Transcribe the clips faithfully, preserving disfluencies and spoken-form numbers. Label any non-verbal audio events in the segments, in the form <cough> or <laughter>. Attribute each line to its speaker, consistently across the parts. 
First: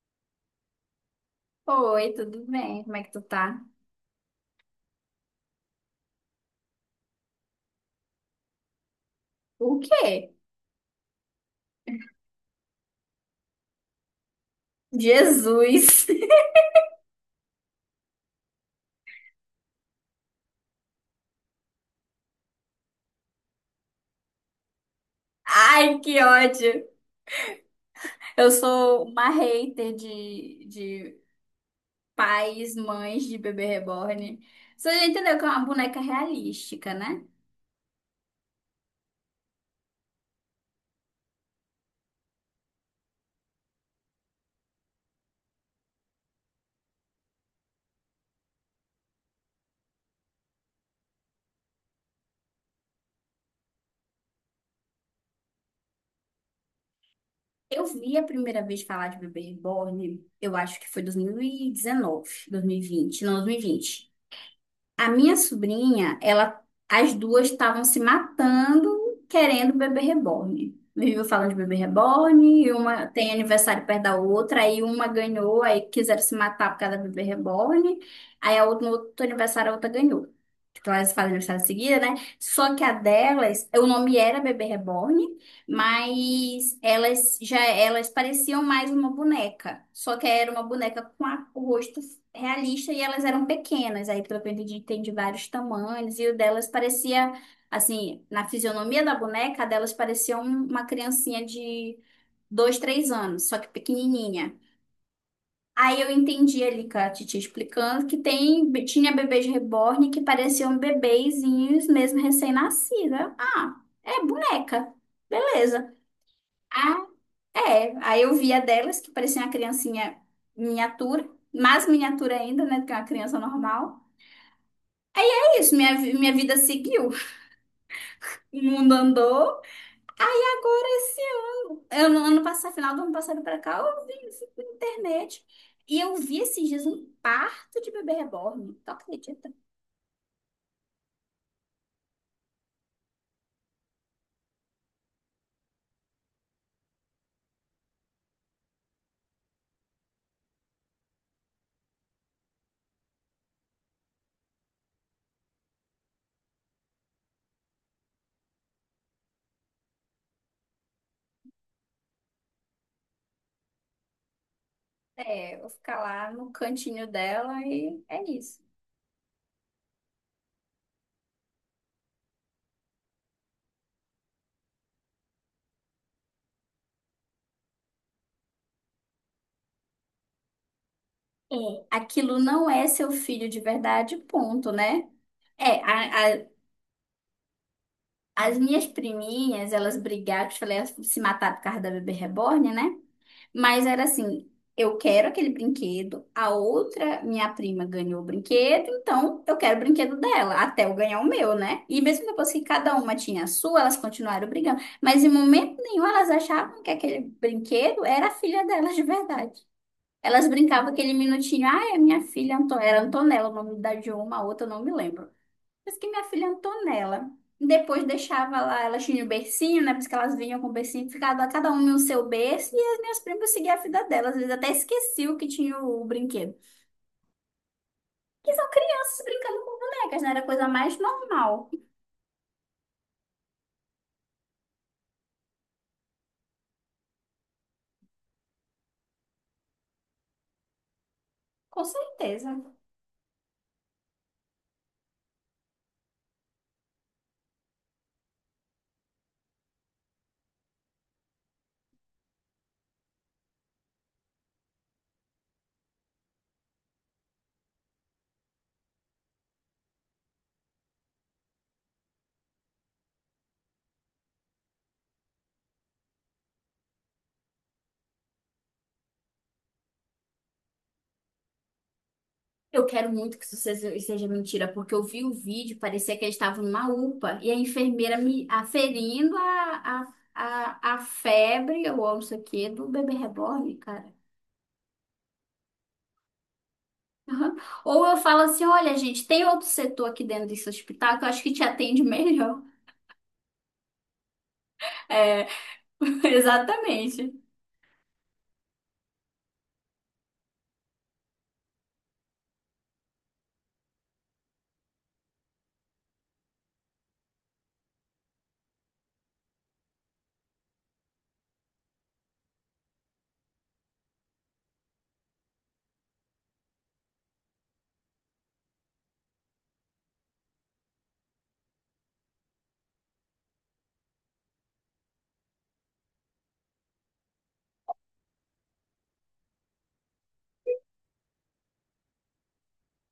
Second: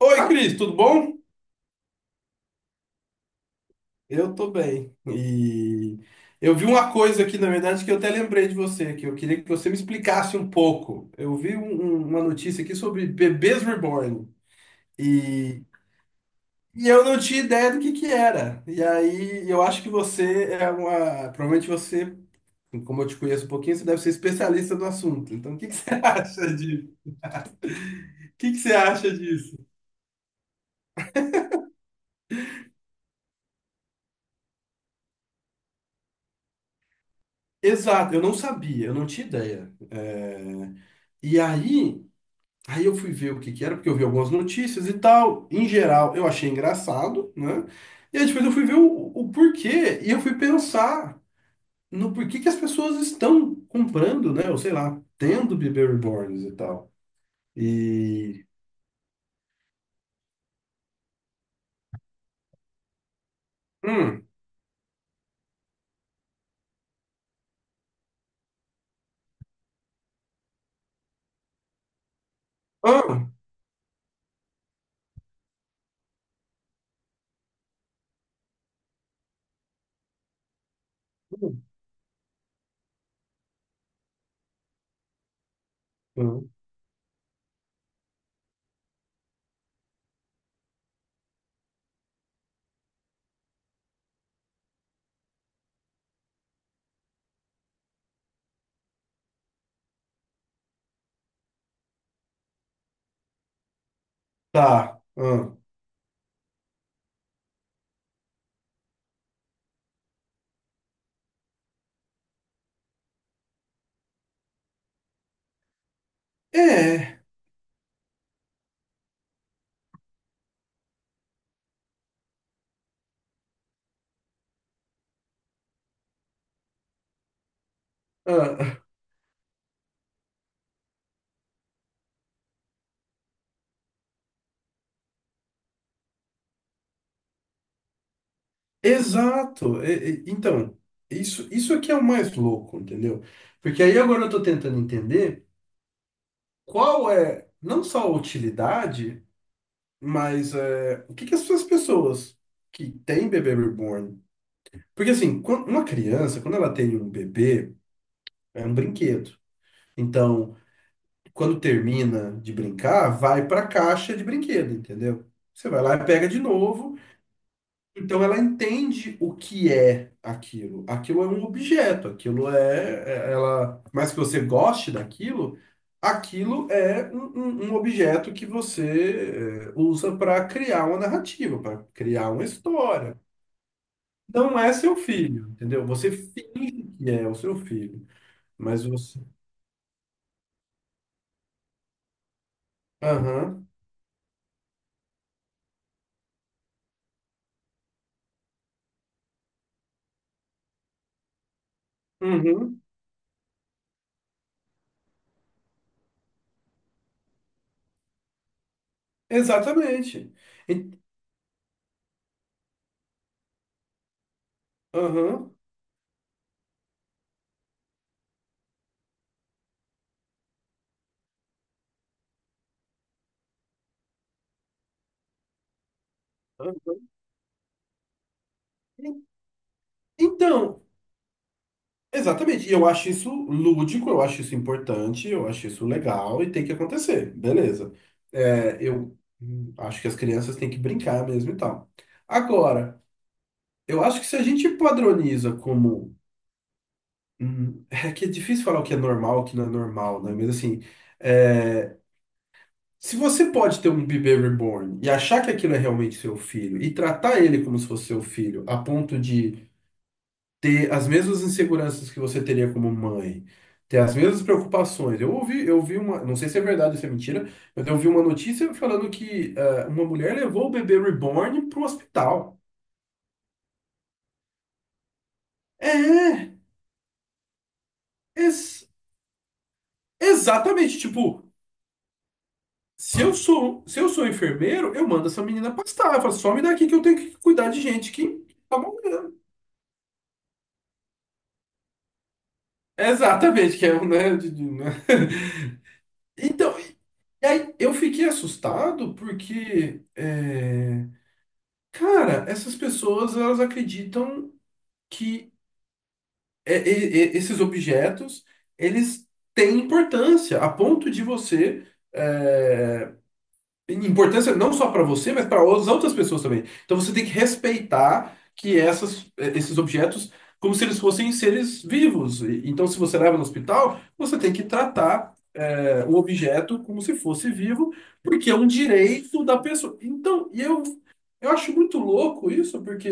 Speaker 1: Oi, Cris, tudo bom?
Speaker 2: Oi, tudo bem? Como é que tu tá?
Speaker 1: Eu tô bem. E eu vi uma coisa aqui, na verdade, que eu até lembrei de você, que eu queria que
Speaker 2: O
Speaker 1: você me
Speaker 2: quê?
Speaker 1: explicasse um pouco. Eu vi um- um- uma notícia aqui sobre bebês reborn e,
Speaker 2: Jesus!
Speaker 1: e eu não tinha ideia do que que era. E aí eu acho que você é uma. Provavelmente você, como eu te conheço um pouquinho, você deve ser especialista no assunto.
Speaker 2: <laughs>
Speaker 1: Então, o que que <laughs> você
Speaker 2: Ai, que
Speaker 1: acha
Speaker 2: ódio!
Speaker 1: de, o
Speaker 2: Eu
Speaker 1: que que você
Speaker 2: sou
Speaker 1: acha
Speaker 2: uma
Speaker 1: disso?
Speaker 2: hater de, de pais, mães de bebê reborn. Você já entendeu que é uma boneca realística, né?
Speaker 1: Exato, eu não sabia, eu não tinha ideia. E aí. Aí eu fui ver o que que era, porque eu vi algumas notícias e tal. Em geral, eu achei engraçado, né? E aí depois eu fui ver o, o porquê e eu fui pensar no porquê que as pessoas estão comprando, né? Ou sei lá, tendo bebê reborns e tal.
Speaker 2: Eu vi a
Speaker 1: E.
Speaker 2: primeira vez falar de bebê reborn, eu acho que foi dois dois mil mil e dezenove, dois mil e vinte, não, dois mil e vinte.
Speaker 1: Hum.
Speaker 2: A minha sobrinha, ela, as duas estavam se matando querendo bebê reborn. Viviam falando de bebê reborn, e uma
Speaker 1: Ah,
Speaker 2: tem aniversário perto da outra, aí uma ganhou, aí quiseram se matar por causa da bebê reborn, aí a outra, no outro aniversário a outra ganhou. Então elas fazem aniversário
Speaker 1: hum,
Speaker 2: em seguida, né? Só que a delas, o nome era bebê reborn,
Speaker 1: hum,
Speaker 2: mas elas já elas pareciam mais uma boneca, só que era uma boneca com a- o rosto realista e elas eram pequenas. Aí, pelo que eu entendi, tem de vários tamanhos. E o delas parecia, assim, na fisionomia da boneca, a delas parecia um- uma criancinha de dois, três anos, só que pequenininha.
Speaker 1: tá. Ah,
Speaker 2: Aí eu entendi ali com a Titi explicando que tem, tinha bebês reborn que pareciam bebezinhos mesmo recém-nascida. Ah, é boneca. Beleza. Ah,
Speaker 1: é.
Speaker 2: é. Aí eu via delas que parecia uma criancinha miniatura, mais miniatura ainda, né, do que uma criança normal. Isso, minha, vi- minha vida seguiu, o
Speaker 1: Ah,
Speaker 2: mundo andou. Aí agora esse ano, ano, ano passado, final do ano passado pra cá, eu vi, fui na internet e eu vi esses dias um parto de bebê reborn. Tu acredita?
Speaker 1: exato. E- e- então, isso, isso aqui é o mais louco, entendeu? Porque aí agora eu tô tentando entender qual é não só a utilidade. Mas é, o que que essas pessoas que têm bebê reborn? Porque assim, quan- uma criança, quando ela tem um bebê, é um brinquedo. Então, quando termina de brincar, vai para a caixa de brinquedo, entendeu?
Speaker 2: É, eu
Speaker 1: Você
Speaker 2: vou
Speaker 1: vai lá
Speaker 2: ficar
Speaker 1: e pega
Speaker 2: lá
Speaker 1: de
Speaker 2: no
Speaker 1: novo.
Speaker 2: cantinho dela e é
Speaker 1: Então ela
Speaker 2: isso.
Speaker 1: entende o que é aquilo. Aquilo é um objeto, aquilo é, é- ela, mais que você goste daquilo, aquilo é um, um- um objeto que você é, usa para criar uma
Speaker 2: É,
Speaker 1: narrativa, para criar
Speaker 2: aquilo
Speaker 1: uma
Speaker 2: não é seu
Speaker 1: história.
Speaker 2: filho de verdade,
Speaker 1: Não
Speaker 2: ponto,
Speaker 1: é seu
Speaker 2: né?
Speaker 1: filho,
Speaker 2: É,
Speaker 1: entendeu? Você
Speaker 2: a,
Speaker 1: finge que é o seu filho,
Speaker 2: as
Speaker 1: mas
Speaker 2: minhas
Speaker 1: você.
Speaker 2: priminhas, elas brigaram, que eu te falei, elas se mataram por causa da bebê reborn, né?
Speaker 1: Aham.
Speaker 2: Mas era assim, eu quero aquele brinquedo, a outra minha prima ganhou o brinquedo, então eu quero o brinquedo dela, até eu ganhar o meu, né? E mesmo depois que
Speaker 1: Uhum.
Speaker 2: cada uma tinha a sua, elas continuaram brigando. Mas em momento nenhum elas achavam que aquele brinquedo era a filha delas de verdade.
Speaker 1: Exatamente.
Speaker 2: Elas brincavam
Speaker 1: E-
Speaker 2: aquele minutinho, ah, é minha filha, Anto- era Antonella, o nome da de uma, a outra eu não me lembro.
Speaker 1: Aham.
Speaker 2: Diz que minha filha Antonella. Depois deixava lá, elas tinham o bercinho, né? Porque elas vinham com o bercinho, ficava cada uma no seu berço, e as minhas primas seguiam a vida delas. Às vezes até esqueciam que tinha o brinquedo.
Speaker 1: Aham.
Speaker 2: Que são crianças brincando com bonecas, né? Era a coisa
Speaker 1: Então,
Speaker 2: mais normal.
Speaker 1: exatamente, e eu acho isso lúdico, eu acho isso importante, eu acho isso legal e tem que acontecer, beleza. É, eu hum, acho que as crianças têm que brincar mesmo e
Speaker 2: Com
Speaker 1: tal.
Speaker 2: certeza.
Speaker 1: Agora, eu acho que se a gente padroniza como. hum, <laughs> é que é difícil falar o que é normal, o que não é normal, né? Mas assim, é, se você pode ter um bebê reborn e achar que aquilo é realmente seu filho e tratar ele como se fosse seu filho, a ponto de ter as mesmas inseguranças que você teria como mãe, ter as mesmas preocupações. Eu ouvi, eu vi uma, não sei se é verdade ou se é mentira, mas eu ouvi uma notícia falando que ah, uma mulher levou o bebê reborn pro hospital.
Speaker 2: Eu quero muito que isso seja seja mentira, porque eu vi o vídeo, parecia que eles
Speaker 1: É,
Speaker 2: estavam numa UPA e a enfermeira me
Speaker 1: ex-
Speaker 2: aferindo a, a, a, a
Speaker 1: exatamente, tipo,
Speaker 2: febre ou não sei o quê do bebê
Speaker 1: se eu
Speaker 2: reborn,
Speaker 1: sou, se eu
Speaker 2: cara.
Speaker 1: sou enfermeiro, eu mando essa menina pastar, eu falo, some daqui que eu tenho que
Speaker 2: Aham.
Speaker 1: cuidar de
Speaker 2: Ou
Speaker 1: gente
Speaker 2: eu falo
Speaker 1: que
Speaker 2: assim,
Speaker 1: tá
Speaker 2: olha, gente,
Speaker 1: morrendo.
Speaker 2: tem outro setor aqui dentro desse hospital que eu acho que te atende melhor.
Speaker 1: Exatamente, que é, um, né, de- de- né?
Speaker 2: É,
Speaker 1: <laughs>
Speaker 2: <laughs>
Speaker 1: Então,
Speaker 2: exatamente.
Speaker 1: e aí eu fiquei assustado porque eh, cara, essas pessoas elas acreditam que é- é- é- esses objetos eles têm importância a ponto de você é, importância não só para você, mas para as outras pessoas também. Então você tem que respeitar que essas, é, esses objetos como se eles fossem seres vivos. E- Então se você leva no hospital, você tem que tratar é, o objeto como se fosse vivo, porque é um direito da pessoa. Então, e eu eu acho muito louco isso, porque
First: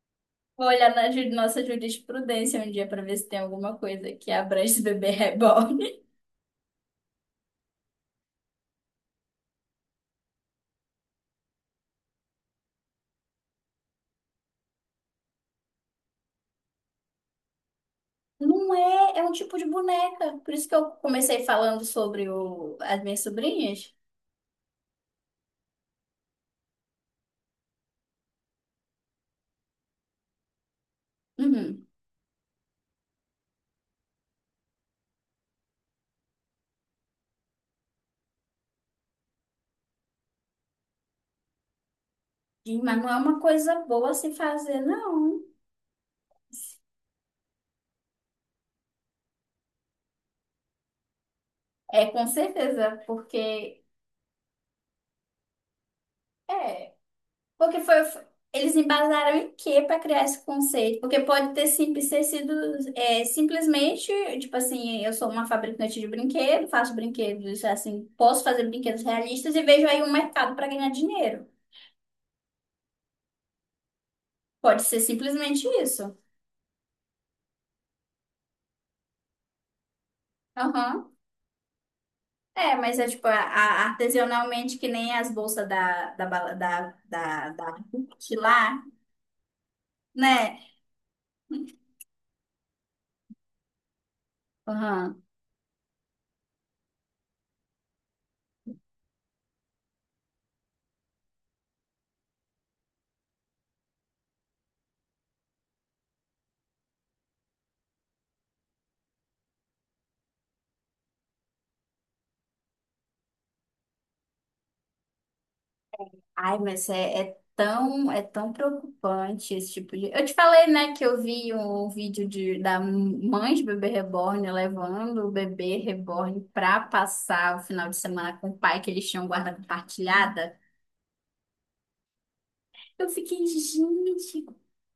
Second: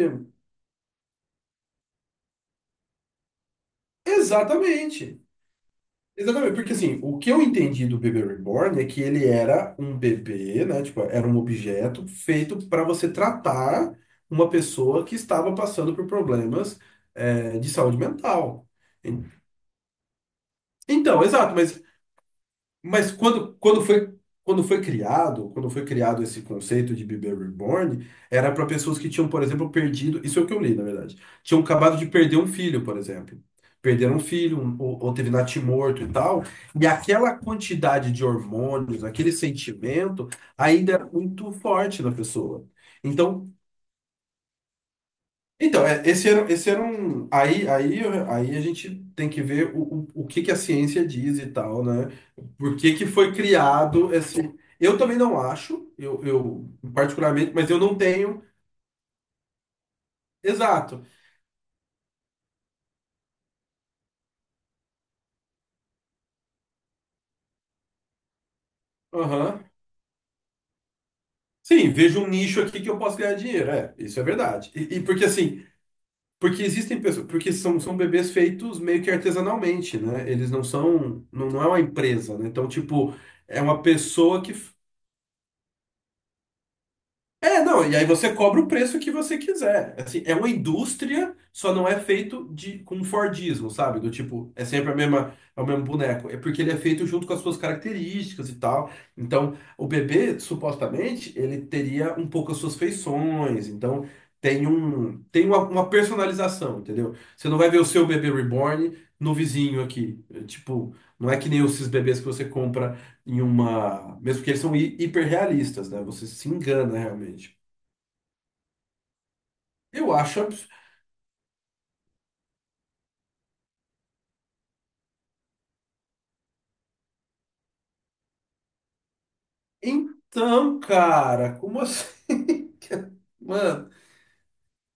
Speaker 2: Vou olhar na ju- nossa jurisprudência um dia para ver se tem alguma coisa que abrange <laughs> esse bebê
Speaker 1: exatamente.
Speaker 2: reborn.
Speaker 1: Exatamente, porque assim, o que eu entendi do bebê reborn é que ele era um bebê, né? Tipo, era um objeto feito para você tratar uma pessoa que estava passando por problemas, eh, de saúde mental.
Speaker 2: Não é, é
Speaker 1: En-
Speaker 2: um tipo de boneca. Por isso que eu
Speaker 1: Então,
Speaker 2: comecei
Speaker 1: exato, mas
Speaker 2: falando sobre o, as
Speaker 1: Mas
Speaker 2: minhas
Speaker 1: quando, quando
Speaker 2: sobrinhas.
Speaker 1: foi, quando foi criado, quando foi criado esse conceito de bebê reborn, era para pessoas que tinham, por exemplo, perdido, isso é o que eu li, na verdade, tinham
Speaker 2: Uhum.
Speaker 1: acabado de perder um filho, por exemplo. Perderam um filho, um- ou, ou teve natimorto e tal, e aquela quantidade de hormônios, aquele sentimento, ainda era muito forte na pessoa.
Speaker 2: E- Mas não é uma
Speaker 1: Então,
Speaker 2: coisa boa se fazer, não.
Speaker 1: então, é, esse era, esse era um. Aí, aí, aí a gente tem que ver o, o, o que que a ciência diz e tal,
Speaker 2: É,
Speaker 1: né?
Speaker 2: com
Speaker 1: Por que
Speaker 2: certeza,
Speaker 1: que foi
Speaker 2: porque
Speaker 1: criado esse. Eu também não acho, eu, eu
Speaker 2: é.
Speaker 1: particularmente, mas eu
Speaker 2: Porque
Speaker 1: não
Speaker 2: foi, foi-
Speaker 1: tenho.
Speaker 2: eles embasaram em quê para criar esse conceito?
Speaker 1: Exato.
Speaker 2: Porque pode ter, sim, ter sido é, simplesmente, tipo assim, eu sou uma fabricante de brinquedos, faço brinquedos, assim, posso fazer brinquedos realistas e
Speaker 1: Aham.
Speaker 2: vejo aí um mercado para ganhar dinheiro.
Speaker 1: Sim, vejo um nicho aqui que eu posso ganhar dinheiro. É, isso é verdade.
Speaker 2: Pode
Speaker 1: E,
Speaker 2: ser
Speaker 1: e porque
Speaker 2: simplesmente
Speaker 1: assim,
Speaker 2: isso.
Speaker 1: porque existem pessoas, porque são, são bebês feitos meio que artesanalmente, né? Eles não
Speaker 2: Aham.
Speaker 1: são, não, não é uma empresa, né? Então,
Speaker 2: É, mas é
Speaker 1: tipo,
Speaker 2: tipo, a,
Speaker 1: é uma
Speaker 2: a-
Speaker 1: pessoa que
Speaker 2: artesanalmente que nem as bolsas da, da, bala- da, da,
Speaker 1: é,
Speaker 2: da,
Speaker 1: não, e aí você
Speaker 2: de
Speaker 1: cobra o
Speaker 2: lá,
Speaker 1: preço que você quiser. Assim, é uma
Speaker 2: né?
Speaker 1: indústria, só não é feito de com Fordismo, sabe? Do tipo, é sempre a
Speaker 2: Aham.
Speaker 1: mesma, é o mesmo boneco. É porque ele é feito junto com as suas características e tal. Então, o bebê, supostamente, ele teria um pouco as suas feições. Então, tem um, tem uma, uma personalização, entendeu? Você não vai ver o seu bebê reborn no vizinho aqui. É, tipo, não é que nem esses bebês que você compra em uma. Mesmo que eles são hi- hiperrealistas, né? Você se
Speaker 2: Ai, mas
Speaker 1: engana
Speaker 2: é, é
Speaker 1: realmente.
Speaker 2: tão, é tão preocupante esse tipo de.
Speaker 1: Eu
Speaker 2: Eu te
Speaker 1: acho
Speaker 2: falei,
Speaker 1: absurdo.
Speaker 2: né, que eu vi um um vídeo de, da mãe de bebê reborn levando o bebê reborn pra passar o final de semana com o pai, que eles tinham guarda compartilhada.
Speaker 1: Então, cara, como assim? <laughs>
Speaker 2: Eu fiquei,
Speaker 1: Mano.
Speaker 2: gente,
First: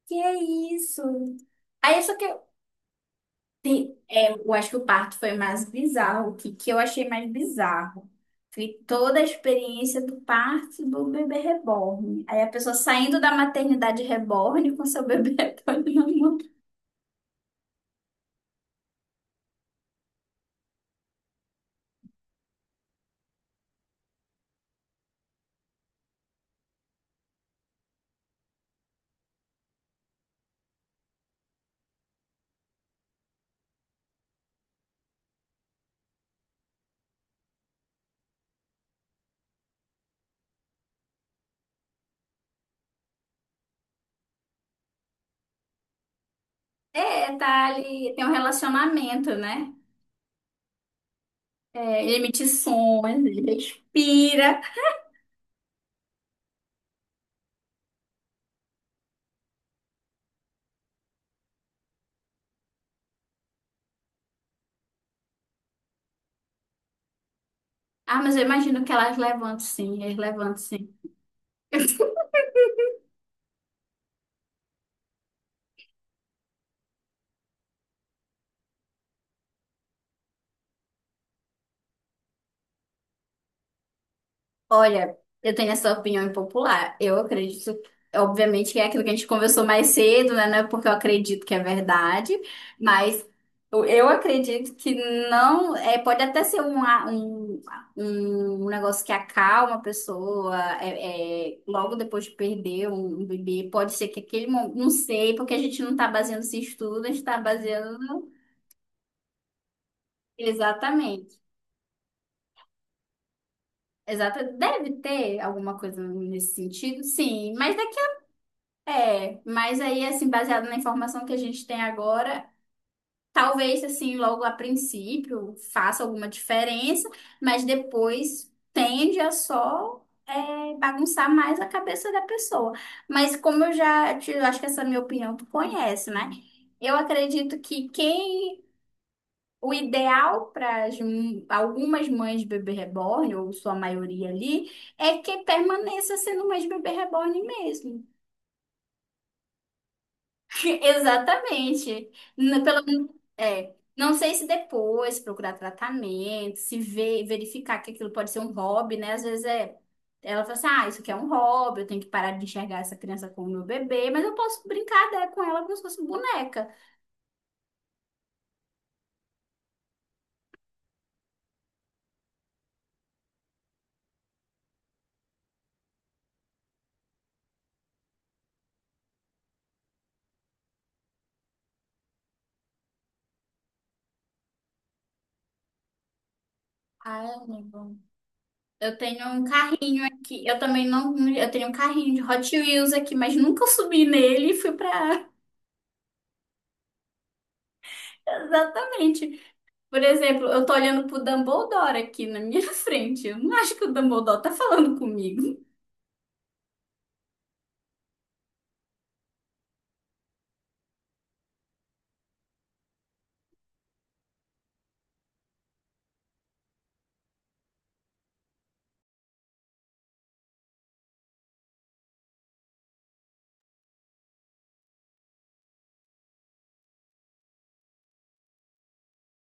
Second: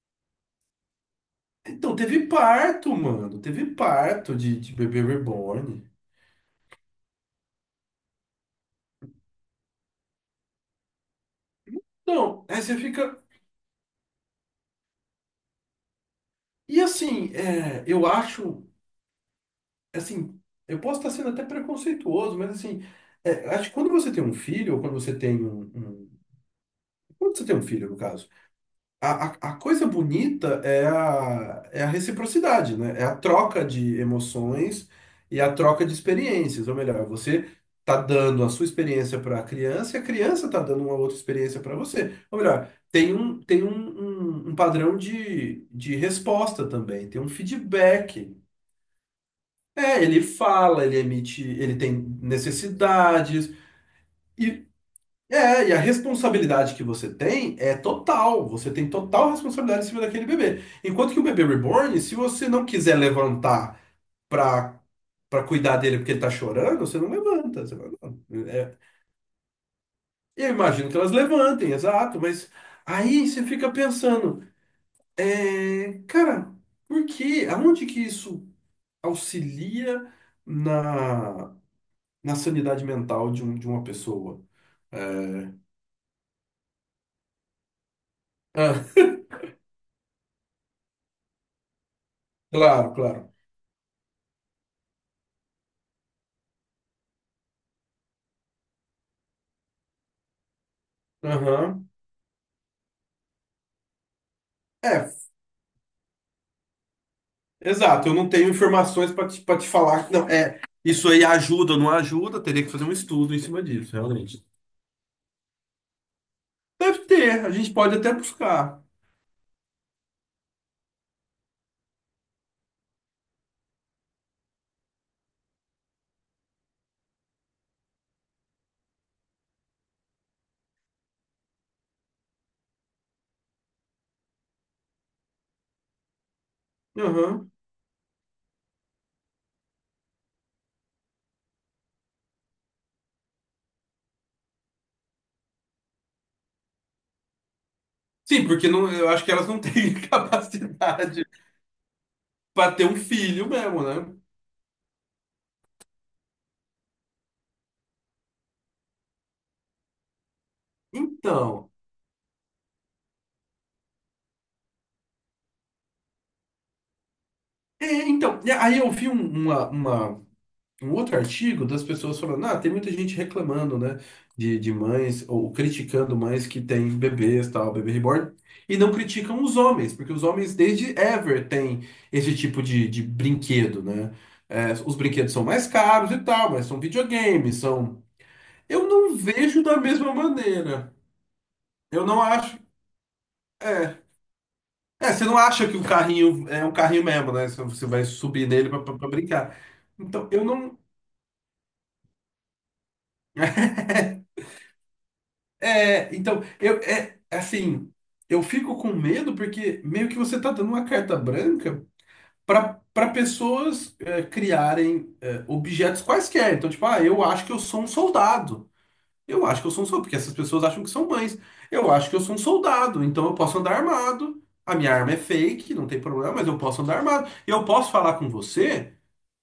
Speaker 2: que é isso?
Speaker 1: Então,
Speaker 2: Aí só que
Speaker 1: teve parto, mano. Teve
Speaker 2: É,
Speaker 1: parto
Speaker 2: eu
Speaker 1: de,
Speaker 2: acho
Speaker 1: de
Speaker 2: que o
Speaker 1: bebê
Speaker 2: parto foi mais
Speaker 1: reborn.
Speaker 2: bizarro. O que, que eu achei mais bizarro? Foi toda a experiência do parto do bebê reborn. Aí
Speaker 1: Então,
Speaker 2: a
Speaker 1: aí
Speaker 2: pessoa
Speaker 1: você
Speaker 2: saindo
Speaker 1: fica.
Speaker 2: da maternidade reborn com seu bebê <laughs> reborn na mão.
Speaker 1: E assim, é, eu acho. Assim, eu posso estar sendo até preconceituoso, mas assim. É, acho que quando você tem um filho, ou quando você tem um. um- quando você tem um filho, no caso. A, a, a coisa bonita é a, é a reciprocidade, né? É a troca de emoções e a troca de experiências. Ou melhor, você tá dando a sua experiência para a criança e a criança tá dando uma outra experiência para você. Ou melhor, tem um, tem um, um, um padrão de, de resposta também, tem um
Speaker 2: É, tá ali, tem um
Speaker 1: feedback.
Speaker 2: relacionamento, né?
Speaker 1: É, ele fala, ele emite, ele tem
Speaker 2: É, ele emite sons, ele
Speaker 1: necessidades.
Speaker 2: respira.
Speaker 1: E, é, e a responsabilidade que você tem é total. Você tem total responsabilidade em cima daquele bebê. Enquanto que o bebê reborn, se você não quiser levantar pra, pra cuidar dele porque ele tá chorando, você não levanta. Você fala,
Speaker 2: Ah, mas eu
Speaker 1: "Não, é."
Speaker 2: imagino que elas levantam sim, eles
Speaker 1: Eu
Speaker 2: levantam
Speaker 1: imagino
Speaker 2: sim.
Speaker 1: que elas levantem,
Speaker 2: <laughs>
Speaker 1: exato, mas aí você fica pensando, é, cara, por quê? Aonde que isso auxilia na, na sanidade mental de, um, de uma pessoa?
Speaker 2: Olha,
Speaker 1: É,
Speaker 2: eu tenho essa opinião impopular. Eu acredito, obviamente, que
Speaker 1: ah,
Speaker 2: é aquilo que a gente conversou mais cedo, né? Não é porque eu acredito que é verdade,
Speaker 1: claro,
Speaker 2: mas
Speaker 1: claro.
Speaker 2: eu eu acredito que não. É, pode até ser um, a- um, um negócio que acalma a pessoa é, é,
Speaker 1: Aham.
Speaker 2: logo depois de perder um, um bebê. Pode ser que aquele momento. Não
Speaker 1: É,
Speaker 2: sei, porque a gente não está baseando esse estudo, a gente está
Speaker 1: exato, eu não
Speaker 2: baseando.
Speaker 1: tenho informações para te, para te falar que não é isso aí
Speaker 2: Exatamente.
Speaker 1: ajuda ou não ajuda, teria que fazer um estudo em cima disso, realmente.
Speaker 2: Exato, deve ter alguma coisa nesse
Speaker 1: Deve
Speaker 2: sentido,
Speaker 1: ter, a
Speaker 2: sim,
Speaker 1: gente
Speaker 2: mas
Speaker 1: pode até buscar.
Speaker 2: é, mas aí, assim, baseado na informação que a gente tem agora, talvez, assim, logo a princípio faça alguma diferença, mas depois tende a só é, bagunçar mais a cabeça da pessoa. Mas como eu já te, eu acho que essa é a minha opinião, tu conhece, né? Eu
Speaker 1: Uhum.
Speaker 2: acredito que quem, o ideal para algumas mães de bebê reborn, ou sua maioria ali, é que permaneça sendo mãe de bebê reborn mesmo.
Speaker 1: Sim, porque não, eu acho que elas não têm <laughs>
Speaker 2: <laughs>
Speaker 1: capacidade
Speaker 2: Exatamente. N-
Speaker 1: para ter um
Speaker 2: Pelo,
Speaker 1: filho
Speaker 2: é,
Speaker 1: mesmo,
Speaker 2: não
Speaker 1: né?
Speaker 2: sei se depois procurar tratamento, se ver, verificar que aquilo pode ser um hobby, né? Às vezes é, ela fala assim, ah, isso aqui é um
Speaker 1: Então,
Speaker 2: hobby, eu tenho que parar de enxergar essa criança como meu bebê, mas eu posso brincar dela, com ela como se fosse boneca.
Speaker 1: é, então, e aí eu vi um- uma, uma, um outro artigo das pessoas falando, ah, tem muita gente reclamando, né, de, de mães, ou criticando mães que têm bebês, tal, bebê reborn, e não criticam os homens, porque os homens desde ever têm esse tipo de, de brinquedo, né? É, os brinquedos são mais caros e tal, mas são
Speaker 2: Ai,
Speaker 1: videogames,
Speaker 2: amigo.
Speaker 1: são... Eu
Speaker 2: Eu
Speaker 1: não
Speaker 2: tenho um
Speaker 1: vejo da
Speaker 2: carrinho
Speaker 1: mesma
Speaker 2: aqui, eu também
Speaker 1: maneira.
Speaker 2: não, eu tenho um
Speaker 1: Eu
Speaker 2: carrinho
Speaker 1: não
Speaker 2: de Hot
Speaker 1: acho...
Speaker 2: Wheels aqui, mas nunca
Speaker 1: É,
Speaker 2: subi nele e fui
Speaker 1: é, você
Speaker 2: pra...
Speaker 1: não acha que o carrinho é um carrinho mesmo, né? Você você vai
Speaker 2: <laughs>
Speaker 1: subir nele pra pra- pra
Speaker 2: Exatamente.
Speaker 1: brincar.
Speaker 2: Por
Speaker 1: Então, eu
Speaker 2: exemplo, eu tô
Speaker 1: não.
Speaker 2: olhando pro Dumbledore aqui na minha <laughs> frente. Eu não acho que o Dumbledore tá falando comigo.
Speaker 1: É, então, eu, é, assim, eu fico com medo porque meio que você tá dando uma carta branca para para pessoas é, criarem é, objetos quaisquer. Então, tipo, ah, eu acho que eu sou um soldado. Eu acho que eu sou um soldado, porque essas pessoas acham que são mães. Eu acho que eu sou um soldado, então eu posso andar armado. A minha arma é fake, não tem problema, mas eu posso andar armado. E eu posso falar com você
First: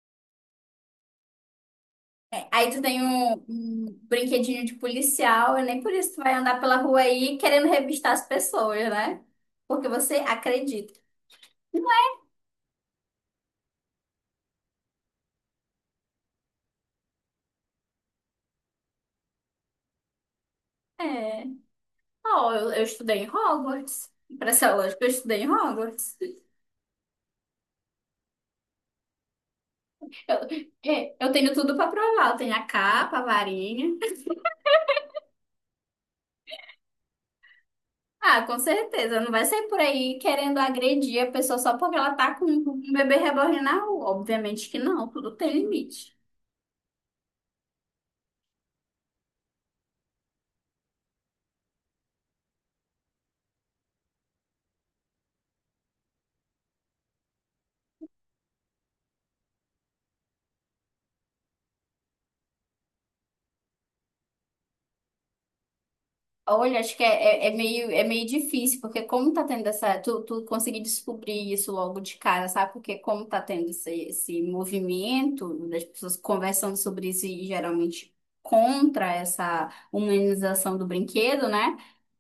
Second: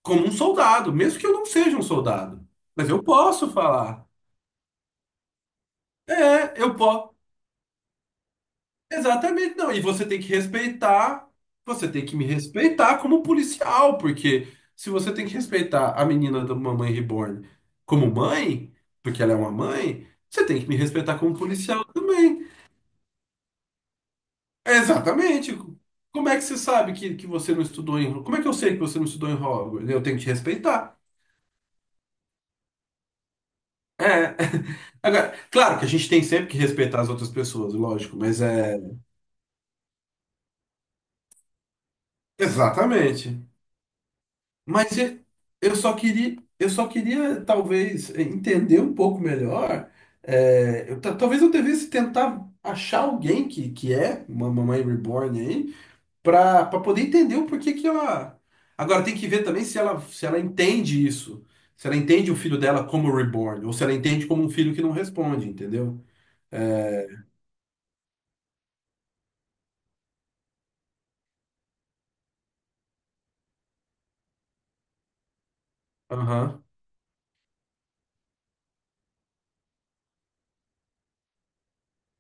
Speaker 1: como um soldado, mesmo que eu não seja um soldado.
Speaker 2: É, aí tu
Speaker 1: Mas
Speaker 2: tem
Speaker 1: eu
Speaker 2: um,
Speaker 1: posso
Speaker 2: um
Speaker 1: falar.
Speaker 2: brinquedinho de policial, e nem por isso tu vai
Speaker 1: É,
Speaker 2: andar
Speaker 1: eu
Speaker 2: pela rua
Speaker 1: posso.
Speaker 2: aí querendo revistar as pessoas, né?
Speaker 1: Exatamente, não. E
Speaker 2: Porque
Speaker 1: você
Speaker 2: você
Speaker 1: tem que
Speaker 2: acredita.
Speaker 1: respeitar, você tem que me respeitar como policial, porque se você tem que respeitar a menina da Mamãe Reborn como mãe, porque ela é uma mãe, você tem que me respeitar como
Speaker 2: É.
Speaker 1: policial também.
Speaker 2: Ó, eu, eu estudei em Hogwarts. Pra ser lógico, eu estudei em
Speaker 1: Exatamente.
Speaker 2: Hogwarts.
Speaker 1: Como é que você sabe que, que você não estudou em... Como é que eu sei que você não estudou em Hogwarts? Eu tenho que te
Speaker 2: Eu,
Speaker 1: respeitar.
Speaker 2: é, eu tenho tudo pra provar. Eu tenho a capa, a varinha.
Speaker 1: É. <laughs> Agora, claro que a gente tem sempre que respeitar as outras pessoas, lógico,
Speaker 2: Ah,
Speaker 1: mas
Speaker 2: com
Speaker 1: é...
Speaker 2: certeza. Não vai sair por aí querendo agredir a pessoa só porque ela tá com um bebê
Speaker 1: Exatamente.
Speaker 2: reborn na rua. Obviamente que
Speaker 1: Mas
Speaker 2: não,
Speaker 1: e-
Speaker 2: tudo tem
Speaker 1: eu só
Speaker 2: limite.
Speaker 1: queria, eu só queria talvez entender um pouco melhor. É, eu ta- talvez eu devesse tentar achar alguém que, que é uma mamãe reborn aí, para poder entender o porquê que ela. Agora tem que ver também se ela, se ela entende isso. Se ela entende o filho dela como reborn, ou se ela entende como um filho que não responde, entendeu?
Speaker 2: Olha, acho que é, é, é meio, é meio difícil, porque como tá tendo essa. Tu, tu conseguir descobrir isso logo de cara, sabe? Porque como tá tendo esse, esse movimento das pessoas
Speaker 1: Aham.
Speaker 2: conversando sobre isso e geralmente contra essa humanização do brinquedo, né?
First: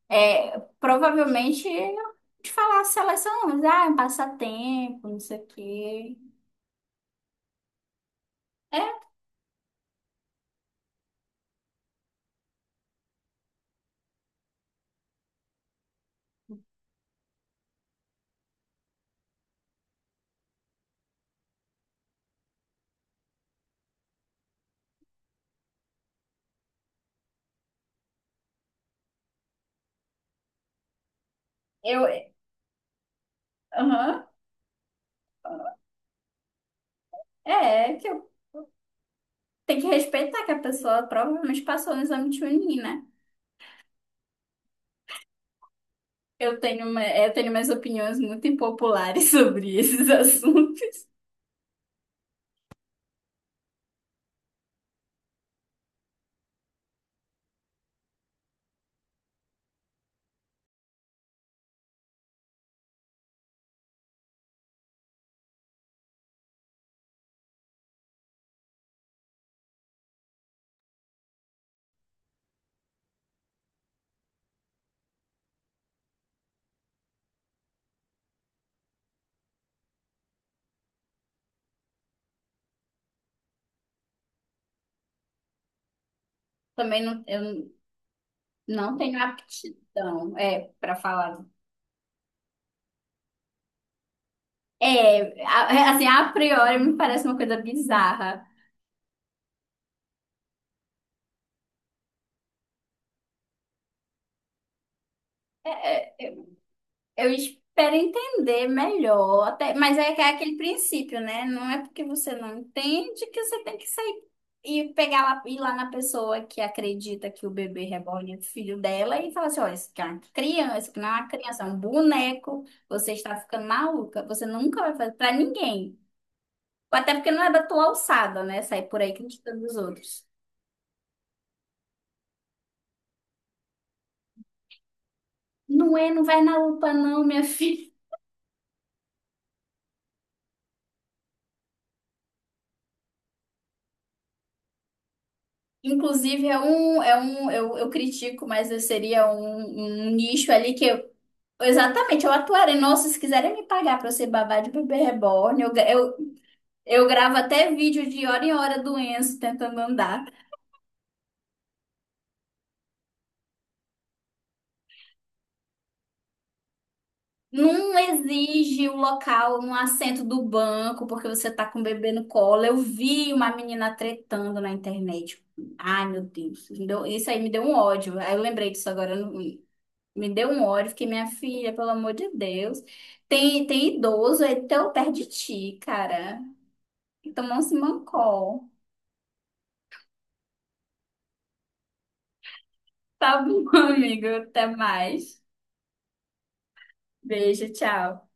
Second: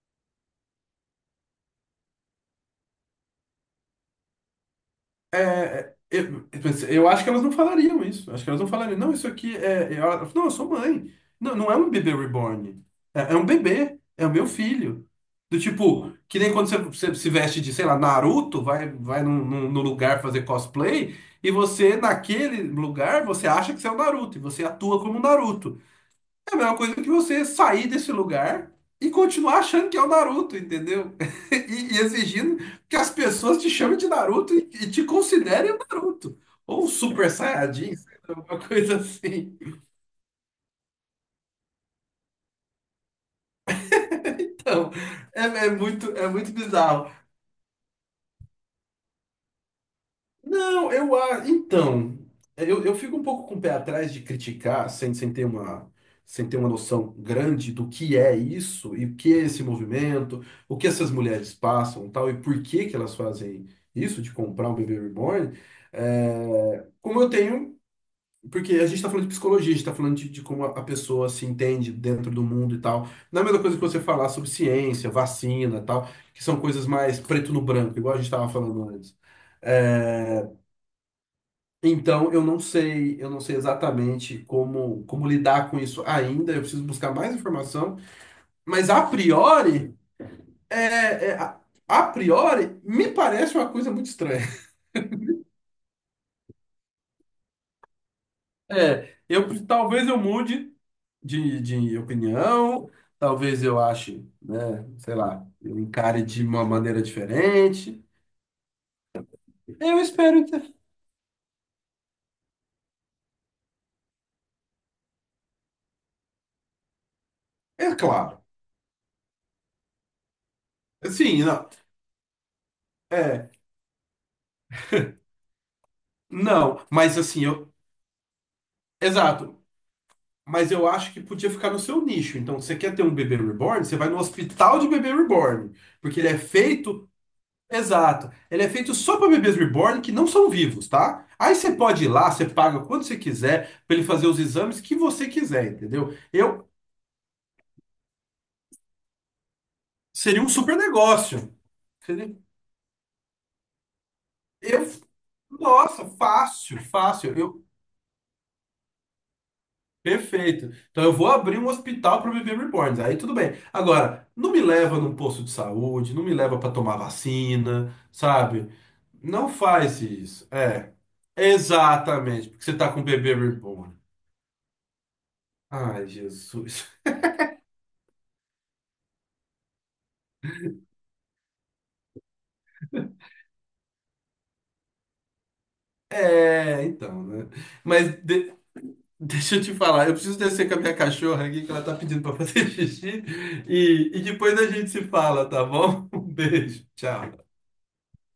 Speaker 2: É, provavelmente de falar a seleção, ah, é um passatempo, não
Speaker 1: É,
Speaker 2: sei o
Speaker 1: é,
Speaker 2: quê.
Speaker 1: eu, eu pensei- eu acho que elas não falariam isso. Acho que elas não
Speaker 2: É,
Speaker 1: falariam. Não, isso aqui é. é- ela- não, eu sou mãe. Não, não é um bebê reborn. É, é um bebê. É o meu filho. Do tipo, que nem quando você, você se veste de, sei lá, Naruto, vai, vai num, num- num lugar fazer cosplay, e você, naquele lugar, você acha que você é o Naruto, e você atua como Naruto. É a mesma coisa que você sair desse lugar e continuar achando que é o Naruto, entendeu? <laughs> E, e
Speaker 2: eu, é,
Speaker 1: exigindo que as pessoas te chamem de
Speaker 2: aham,
Speaker 1: Naruto e, e te considerem o Naruto. Ou um Super
Speaker 2: é,
Speaker 1: Saiyajin,
Speaker 2: é que
Speaker 1: sei
Speaker 2: eu
Speaker 1: lá, alguma coisa assim.
Speaker 2: tenho que respeitar que a pessoa provavelmente passou no exame de Chunin, né?
Speaker 1: Então, é, é muito, é muito
Speaker 2: Eu tenho, uma,
Speaker 1: bizarro.
Speaker 2: eu tenho minhas opiniões muito impopulares <laughs> sobre esses
Speaker 1: Não,
Speaker 2: assuntos.
Speaker 1: eu acho. Então, eu, eu fico um pouco com o pé atrás de criticar, sem, sem ter uma, sem ter uma noção grande do que é isso e o que é esse movimento, o que essas mulheres passam, tal, e por que que elas fazem isso de comprar um bebê reborn. É, como eu tenho. Porque a gente está falando de psicologia, a gente está falando de, de como a a pessoa se entende dentro do mundo e tal. Não é a mesma coisa que você falar sobre ciência, vacina e tal, que são coisas mais preto no branco, igual a gente estava falando antes. Eh, então, eu não sei, eu não sei exatamente como, como lidar com isso ainda. Eu preciso
Speaker 2: Também
Speaker 1: buscar
Speaker 2: não,
Speaker 1: mais
Speaker 2: eu
Speaker 1: informação. Mas
Speaker 2: não
Speaker 1: a
Speaker 2: tenho
Speaker 1: priori,
Speaker 2: aptidão, é,
Speaker 1: é,
Speaker 2: para
Speaker 1: é,
Speaker 2: falar.
Speaker 1: a, a priori, me parece uma coisa muito estranha. <laughs>
Speaker 2: É, a- é, assim, a priori me parece uma coisa bizarra.
Speaker 1: É, eu talvez eu mude de, de opinião, talvez eu ache, né, sei lá, eu
Speaker 2: É,
Speaker 1: encare de uma maneira
Speaker 2: eu espero
Speaker 1: diferente.
Speaker 2: entender melhor, até, mas
Speaker 1: Eu
Speaker 2: é que é
Speaker 1: espero
Speaker 2: aquele
Speaker 1: ter.
Speaker 2: princípio, né? Não é porque você não entende que você tem que sair e pegar lá, ir lá na pessoa que acredita que o bebê
Speaker 1: É
Speaker 2: reborn é
Speaker 1: claro.
Speaker 2: filho dela e falar assim, olha, isso aqui é uma criança, isso aqui não é uma
Speaker 1: Sim,
Speaker 2: criança, é
Speaker 1: não.
Speaker 2: um boneco, você está
Speaker 1: É,
Speaker 2: ficando maluca, você nunca vai fazer pra ninguém.
Speaker 1: não,
Speaker 2: Até
Speaker 1: mas
Speaker 2: porque não
Speaker 1: assim,
Speaker 2: é da
Speaker 1: eu.
Speaker 2: tua alçada, né? Sair por aí
Speaker 1: Exato.
Speaker 2: criticando os outros.
Speaker 1: Mas eu acho que podia ficar no seu nicho. Então, se você quer ter um bebê reborn, você vai no hospital de bebê reborn.
Speaker 2: Não é,
Speaker 1: Porque
Speaker 2: não
Speaker 1: ele é
Speaker 2: vai na UPA
Speaker 1: feito.
Speaker 2: não, minha filha.
Speaker 1: Exato. Ele é feito só para bebês reborn que não são vivos, tá? Aí você pode ir lá, você paga quando você quiser, para ele fazer os exames que você quiser, entendeu?
Speaker 2: Inclusive, é
Speaker 1: Eu.
Speaker 2: um, é um, eu, eu critico, mas eu seria um, um
Speaker 1: Seria um
Speaker 2: nicho ali
Speaker 1: super
Speaker 2: que eu,
Speaker 1: negócio.
Speaker 2: exatamente, eu
Speaker 1: Seria-
Speaker 2: atuaria. Nossa, se quiserem me pagar pra eu ser babá de
Speaker 1: Eu.
Speaker 2: bebê reborn, eu, gra-
Speaker 1: Nossa,
Speaker 2: eu,
Speaker 1: fácil,
Speaker 2: eu
Speaker 1: fácil.
Speaker 2: gravo até vídeo de hora em hora do Enzo tentando andar.
Speaker 1: Perfeito. Então eu vou abrir um hospital para bebê reborns. Aí tudo bem. Agora, não me leva num posto de saúde, não me leva para tomar vacina,
Speaker 2: Não
Speaker 1: sabe?
Speaker 2: exige o
Speaker 1: Não
Speaker 2: local no
Speaker 1: faz
Speaker 2: assento do
Speaker 1: isso. É,
Speaker 2: banco, porque você tá com o bebê no
Speaker 1: exatamente, porque
Speaker 2: colo.
Speaker 1: você
Speaker 2: Eu
Speaker 1: tá com um
Speaker 2: vi
Speaker 1: bebê
Speaker 2: uma menina
Speaker 1: reborn.
Speaker 2: tretando na internet. Ai,
Speaker 1: Ai,
Speaker 2: meu Deus, me
Speaker 1: Jesus.
Speaker 2: deu- isso aí me deu um ódio. Aí eu lembrei disso agora. Me deu um ódio, fiquei, minha filha, pelo amor de Deus. Tem, tem idoso aí tão perto de ti, cara.
Speaker 1: É, então,
Speaker 2: Então
Speaker 1: né?
Speaker 2: não se
Speaker 1: Mas de-
Speaker 2: mancou.
Speaker 1: <laughs> deixa eu te falar, eu preciso descer com a minha cachorra aqui, que ela tá pedindo para fazer <laughs> xixi,
Speaker 2: Tá bom, <laughs>
Speaker 1: e, e
Speaker 2: amigo.
Speaker 1: depois a
Speaker 2: Até
Speaker 1: gente se
Speaker 2: mais.
Speaker 1: fala, tá bom? <laughs> Um beijo, tchau.
Speaker 2: Beijo, tchau.